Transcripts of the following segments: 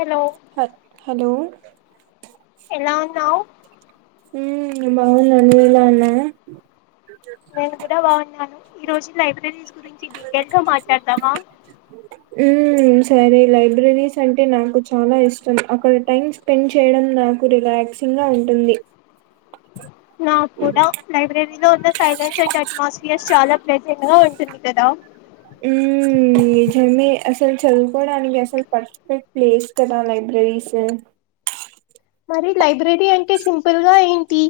Hello హ hello ఎలా ఉన్నావు ఉమ్ బావున్నా నువ్వు బాగున్నావా? నేను కూడా బాగున్నాను ఈ రోజు లైబ్రెరీ ఉమ్ సరే లైబ్రెరీస్ అంటే నాకు చాలా ఇష్టం అక్కడ టైం స్పెండ్ చెయ్యడం నాకు రిలాక్సింగ్ ఉంటుంది నా కూడా లైబ్రెరీ లో ఉన్న సైలెన్స్ అండ్ అట్మాస్ఫియర్స్ చాలా ప్లెజెంట్ గా ఉంటుంది కదా? ఊమ్ నిజమే అసలు చదువుకోవడానికి అసలు పర్ఫెక్ట్ ప్లేస్ కదా లైబ్రెరీస్ మరి లైబ్రెరీ అంటే సింపుల్గా ఏంటి?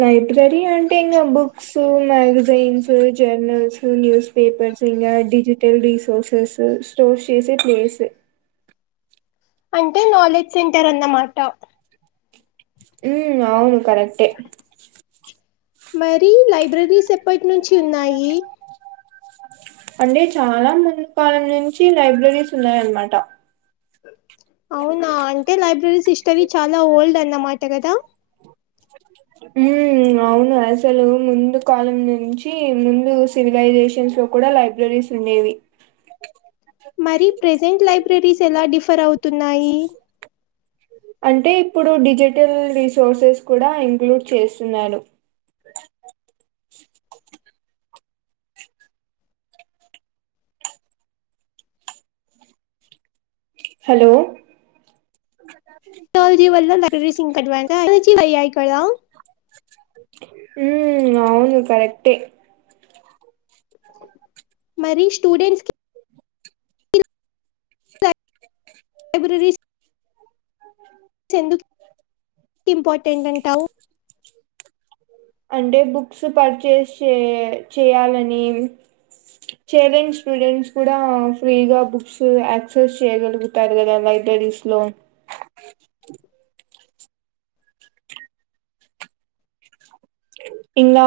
లైబ్రెరీ అంటే ఇంకా books, magazines, journals, news paper ఇంగా డిజిటల్ రీసోర్సెస్ స్టోర్ చేసే ప్లేస్ అంటే నాలెడ్జ్ సెంటర్ అన్నమాట. ఊ అవును కరెక్టే. మరి లైబ్రెరీస్ ఎప్పట్నుంచి ఉన్నాయి? అంటే చాలా ముందు కాలం నుంచి లైబ్రెరీస్ ఉన్నాయన్మాట అవునా అంటే లైబ్రరీస్ హిస్టరీ చాలా ఓల్డ్ అన్నమాట కదా? ఉమ్ అవును అసలు ముందు కాలం నుంచి ముందు సివిలైజేషన్స్ కూడా లైబ్రెరీస్ ఉండేవి మరి ప్రెజెంట్ లైబ్రెరీస్ ఎలా డిఫర్ అవుతున్నాయి? అంటే ఇప్పుడు డిజిటల్ రిసోర్సెస్ కూడా ఇంక్లూడ్ చేస్సున్నారు. హలో [unintelligible] లైబ్రెరీస్ ఇంకా అడ్వాన్స్ అవుతాయా [unintelligible] ఉమ్ అవును కరెక్టే. మరి స్టూడెంట్స్కి స లైబ్రెరీస్ ఎందుక్ ఇంపార్టెంట్ అంటావ్ అంటే బుక్స్ పర్చేస్ చే చెయ్యాలని చేయలేని స్టూడెంట్స్ కూడా ఫ్రీగా బుక్సు యాక్సెస్ చేయగలుగుతారు కదా లై డైరీస్ లో అ ఇంగా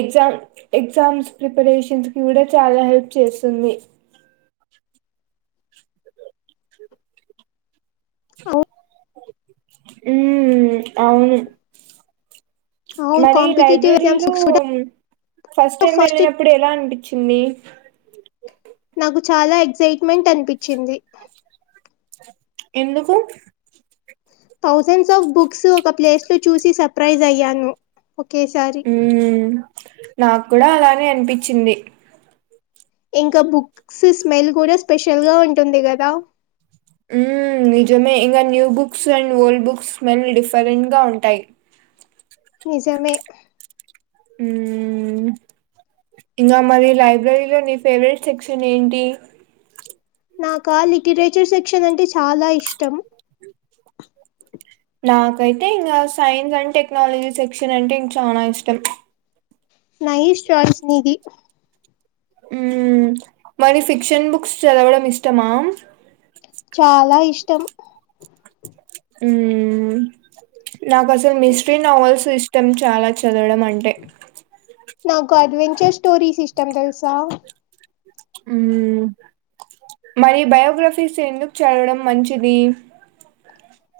ఎగ్జామ్ ఎగ్జామ్స్ ప్రిపరేషన్స్ కి కూడా చాలా హెల్ప్ చేస్ తుంది అవు ఊమ్ అవును అవును మరి కాంపిటేటివ్ ఎగ్జామ్స్ లైబ్రెరీలో బుక్స్ కూడా ఫస్టైం ఫస్ట్ వెళ్ళినప్పుడు ఎలా అనిపిచ్చింది? నాకు చాలా ఎక్సైట్మెంట్ అనిపిచ్చింది ఎందుకు? థౌజండ్స్ ఆఫ్ బుక్స్ ఒక ప్లేస్ లో చూసి సర్ప్రైజ్ అయ్యాను. ఒకేసారి ఊ నాకూడా అలానే అనిపిచ్చింది. ఇంకా బుక్స్ స్మెల్ కూడా స్పెషల్ గా ఉంటుంది కదా? ఉమ్ నిజమే ఇంగా new books, and old books smell different గా ఉంటాయ్ నిజమే ఉమ్ ఇంగా మరి లైబ్రరీలో నీ ఫేవరెట్ సెక్షన్ ఏంటి? నాకా లికిరేచర్ సెక్షన్ అంటే చాలా ఇష్టం. నాకైతే ఇంగా సైన్స్ అండ్ టెక్నాలజీ సెక్షన్ అంటే ఇం చానా ఇష్టం. నైస్ చాయిస్ నీది. ఉమ్ మరి ఫిక్షన్ బుక్స్ చదవడం ఇష్టమా? చాలా ఇష్టం. ఉమ్ నాకు అసలు మిస్ట్రీ, నావెల్స్ ఇష్టం చాలా చదవడం అంటే. నాకు అడ్వెన్చర్ స్టోరీస్ ఇష్టం తెలుసా? ఉమ్ మరి బయోగ్రఫీస్ ఎందుకు చడవడం మంచిది?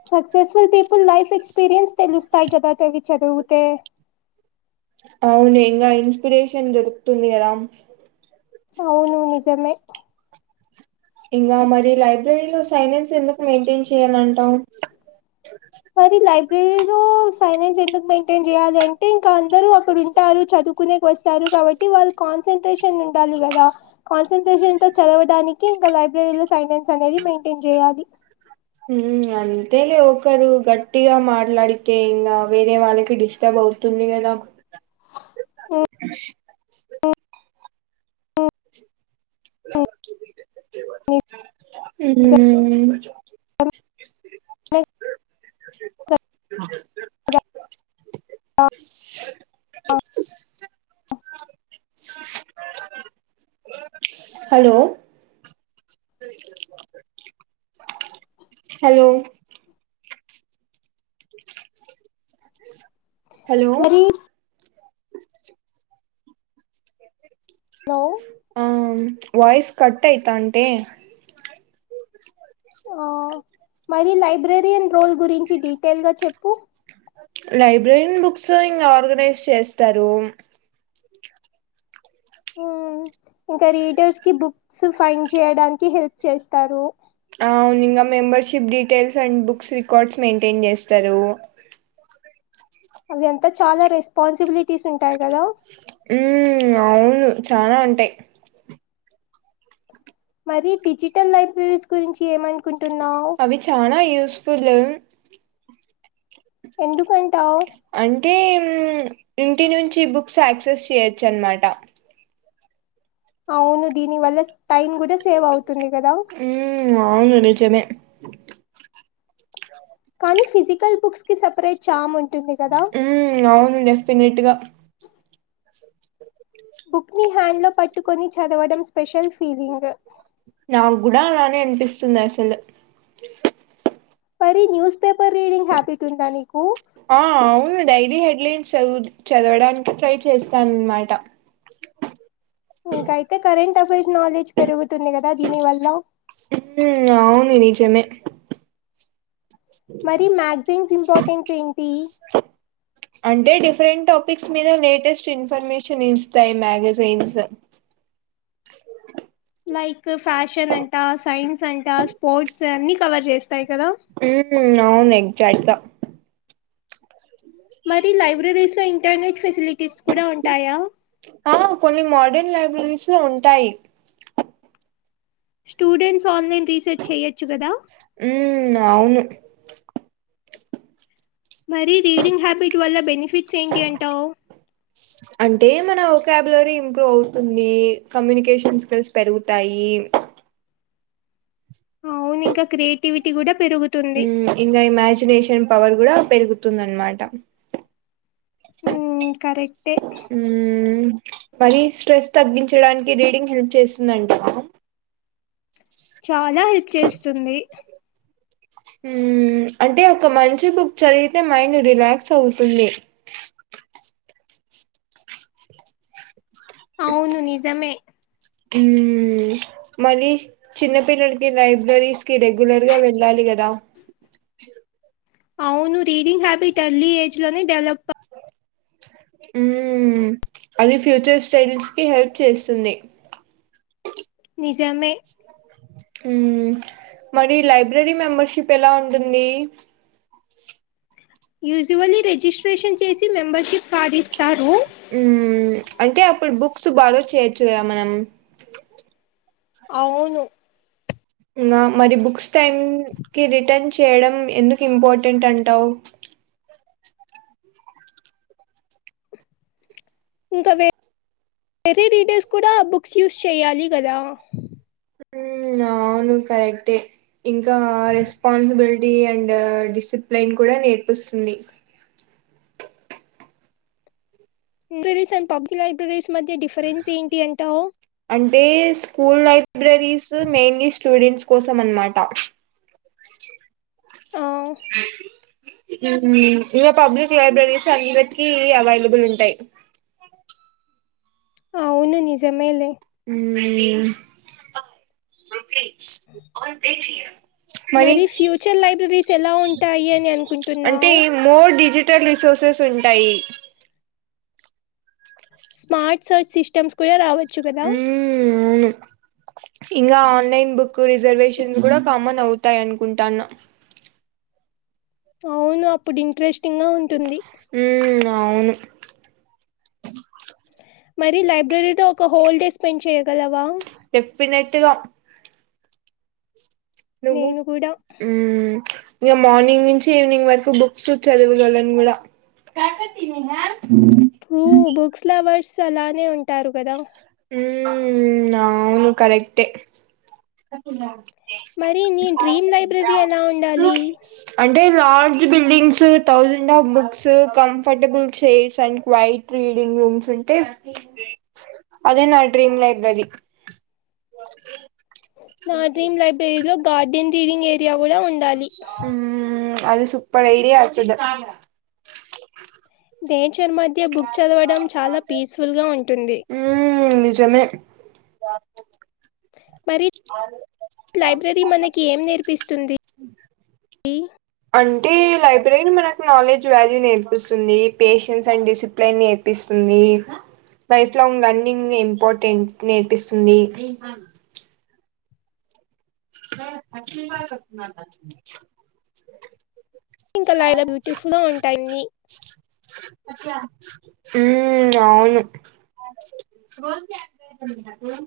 సక్సెస్ఫుల్ పీపుల్ లైఫ్ ఎక్స్పీరియన్స్ తెలుస్తాయి కదా తవి చదువుతే. అవును ఇంగా ఇన్స్పిరేషన్ దొరుకుతుంది కదా. అవును నిజమే. ఇంకా మరి లైబ్రరీ లో సైలెన్స్ ఎందుకు మెయింటైన్ చేయ్యాలంటాం? లైబ్రరీ లో సైలెన్స్ ఎందుకు మెయింటైన్ చేయాలి అంటే, ఇంకా అందరు అక్కడ ఉంటారు చదువుకునే వస్ తారు కాబట్టి వాళ్ళు కాన్సన్ట్రేషన్ ఉండాలి కదా, కాన్సన్ట్రేషన్ అంతా చదవడానికి ఇంకా లైబ్రరీ లో సైలెన్స్ అనేది మెయింటెన్ చేయాలి. ఉమ్ అంతేలే ఒకరు గట్టిగా మాట్లాడితే, ఇంగ వేరే వాళ్ళకి డిస్టర్బ్ అవు తుంది కదా. అ కో ఉమ్ మిక్ ద హలో హలో హలో మరి లో ఆ అవును వాయిస్ కట్ అయితా అంటే ఆ మరి లైబ్రరియన్ రోల్ గురించి డీటెయిల్గా చెప్పు? లైబ్రరీయన్ బుక్స్ ఇంగ ఆర్గనైజ్ చేస్తారు. ఉమ్ ఇంకా రీడర్స్ కి బుక్స్ ఫైండ్ చేయడానికి హెల్ప్ చేస్తారు. ఆవును ఇంగా membership details and books records maintain చేస్తరు. అవి అంతా చాలా రెస్పాన్సిబిలిటీస్ ఉంటాయి కదా. ఉమ్ అవును చానా ఉంటయి. మరి డిజిటల్ లైబ్రరీస్ గురించి ఏమనుకుం అవి చానా యూస్ఫుల్. ఎందుకం అంటే ఇంటి నుంచి బుక్స్ యాక్సెస్ చెయొచ్చు అనమాట అవును దీనివల్ల టైమ్ కూడా సేవ్ అవుతు మ్మ్ అవును నిజమే కానీ ఫిజికల్ బుక్స్ కి సపరేట్ చాము ఉంటుంది కదా ఉమ్ అవును డెఫినెట్గా బుక్ ని హ్యాండ్ లో పట్టుకొని చదవడం స్పెషల్ ఫీలింగ్ నాకు కూడా అలానే అనిపిస్తుంది అసలు మరి న్యూస్ పేపర్ రీడింగ్ హ్యాబిట్ ఉందా నీకు ఆ అవును డైరీ హెడ్లైన్స్ చదువు చదవడానికి ట్రై చేస్తాన అనమాట ఇంకాయితే కరెంట్ అఫెర్స్ నాలెడ్జ్ పెరుగు తుంది కదా దీని వల్ల మ్మ్ అవును నిజమే మరి మ్యాగ్జైన్స్ ఇంపార్టెన్స్ ఏంటి అంటే డిఫరెంట్ టాపిక్స్ మీద లేటెస్ట్ ఇన్ఫర్మేషన్ ఇస్తాయి మ్యాగజైన్స్ లైక్ ఫ్యాషన్ అంట సైన్స్ అంటా స్పోర్ట్స్ అన్ని కవర్ చేస్తాయి కదా హ అవును ఎగజాక్ట్గా మరి లైబ్రరీస్ లో ఇంటర్నేెట్ ఫెసిలిటీ ఆ కొన్ని మోడర్న్ లైబ్రరీస్ లో ఉంటాయి స్టూడెంట్స్ ఆన్లైన్ రీసెర్చ్ చెయొచ్చు కదా ఉమ్ అవును మరి రీడింగ్ హ్యాబిట్ వల్ల బెనిఫిట్స్ ఏంటి అంటావు అంటే మన ఒకాబులరీ ఇంప్రూవ్ అవుతుంది కమ్యూనికేషన్ స్కిల్స్ పెరుగుతాయి అవును ఇంకా క్రియేటివిటీ కూడా పెరుగుతుంది ఇంకా ఇమాజినేషన్ పవర్ కూడా పెరుగుతుంద అనమాట ఉమ్ కరెక్టే ఉమ్ మరి స్ట్రెస్ తగ్గించడానికి రీడింగ్ హెల్ప్ చేస్తుందంట చాలా హెల్ప్ చేస్తుంది అంటే ఒక మంచి బుక్ చదివితే మైండ్ రిలాక్స్ అవుతుంది అ అవును నిజమే మ్మ్ మళ్ళీ చిన్నపిిల్లలకి లైబ్రరీస్ కి రెగ్యులర్ గా వెళ్ళాలి కదా అవును రీడింగ్ హ్యాబిట్ ఎర్లీ ఏజ్ లోనే డెవలప్ ఉ అది ఫ్యూచర్ స్టడీస్ కి హెల్ప్ చేస్తుంది నిజమే మరి లైబ్రరీ మెంబర్షిప్ ఎలా ఉంటుంది యూజువల్ రిజిస్ట్రేషన్ చేసి మెంబర్షిప్ కార్డ్ ఇస్త ఉ అంటే అప్పుడు బుక్స్ బాగా చేయొచ్చు కదా మనం అవును ఇ మరి బుక్స్ టైమ్ కి రిటర్న్ చేయడం ఎందుకు ఇంపార్టెంట్ అంటావు ఇంకాే వేరే రీడర్స్ కూడా బుక్స్ యూస్ చేయ్యాలి కదా అవును కరెక్టే ఇంకా రెస్పాన్సిబిలిటీ అండ్ డిసిప్లిన్ కూడా నేర్పిస్తుంది లైబ్రరీస్ అండ్ పబ్లిక్ లైబ్రరీస్ మధ్య డిఫరెన్స్ ఏంటి అంటావు? The school libraries mainly students కోసం అనమాట. ఆ, ఇగ పబ్లిక్ లైబ్రరీస్ అందరికీ అవైలబుల్ ఉంటయి. అవును నిజమేలే. హ్ మరి ఫ్యూచర్ లైబ్రరీస్ ఎలా ఉంటాయి అని అంటే అనుకుంటున్నావు? [unintelligible] రిసోర్సెస్ ఉంటాయి. స్మార్ట్ సర్చ్ సిస్టమ్స్ కూడా రావ ఉ అవును ఇంగా ఆన్లైన్ బుక్ కు రిజర్వేషన్లు కూడా కామన్ అవుతాయనుకుంటాన. అవును అప్పుడు ఇంట్రెస్టింగా ఉంటుంది. హ్మ్ అవును. మరి లైబ్రరీలో ఒక హోల్ డే స్పెండ్ చేయగలవా? డెఫినెట్ గా నువ్వు నేను కూడా ఇగ మార్నింగ్ నుంచి ఈవినింగ్ వరకు బుక్స్ చదవగలను కూడా. కాకతని మ్యామ్ ట్రూ బుక్స్ లవర్స్ అలానే ఉంటారు కదా. హ్మ్ అవును కరెక్టే. స మరి నీ అం డ్రీమ్ లైబ్రరీ ఎలా ఉండాలి ంటే large buildings, thousand of books comfortable chairs and quiet reading rooms ఉంటే అదే నా డ్రీమ్ లైబ్రరీ. నా డ్రీమ్ లైబ్రరీలో గార్డెన్ రీడింగ్ ఏరియా కూడా ఉండాలి. మ్మ్ అది సూపర్ ఐడియా యాక్చువల్గా. నేచర్ మధ్య బుక్ చదవడం చాలా పీస్ఫుల్గా ఉంటుంది. [inaudible] బుక్ మరి లైబ్రరీ మనకి ఏం నేర్పిస్తుంది? ది అంటే లైబ్రరీలు మనకు నాలెడ్జ్ వాల్యూ నేర్పిస్తుంది, పేషెన్స్ అండ్ డిసిప్లేన్ నేర్పిస్తుం ది లైఫ్ లాంగ్ లర్నింగ్ ఇంపార్టెంట్ నేర్పిస్తుంది. అచ్చ ఇంకలాయిలా బ్యూటిఫుల్గా ఉంటాయాన్ని. హ్ అవును.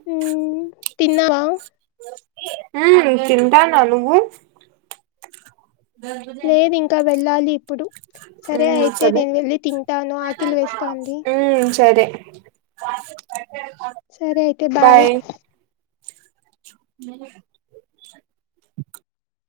మ్మ్ తిన్నావా అ ఎయ్ తింటనవా నువ్వు. లేదు ఇంకా వెళ్ళాలి ఇప్పుడు. సరే మ్మ్ అయితే సరే నేను వెళ్ళి తింటాను. ఆకిలి వేస్తాంది. హ్మ్. సరే సరే అయితే బాయ్. మ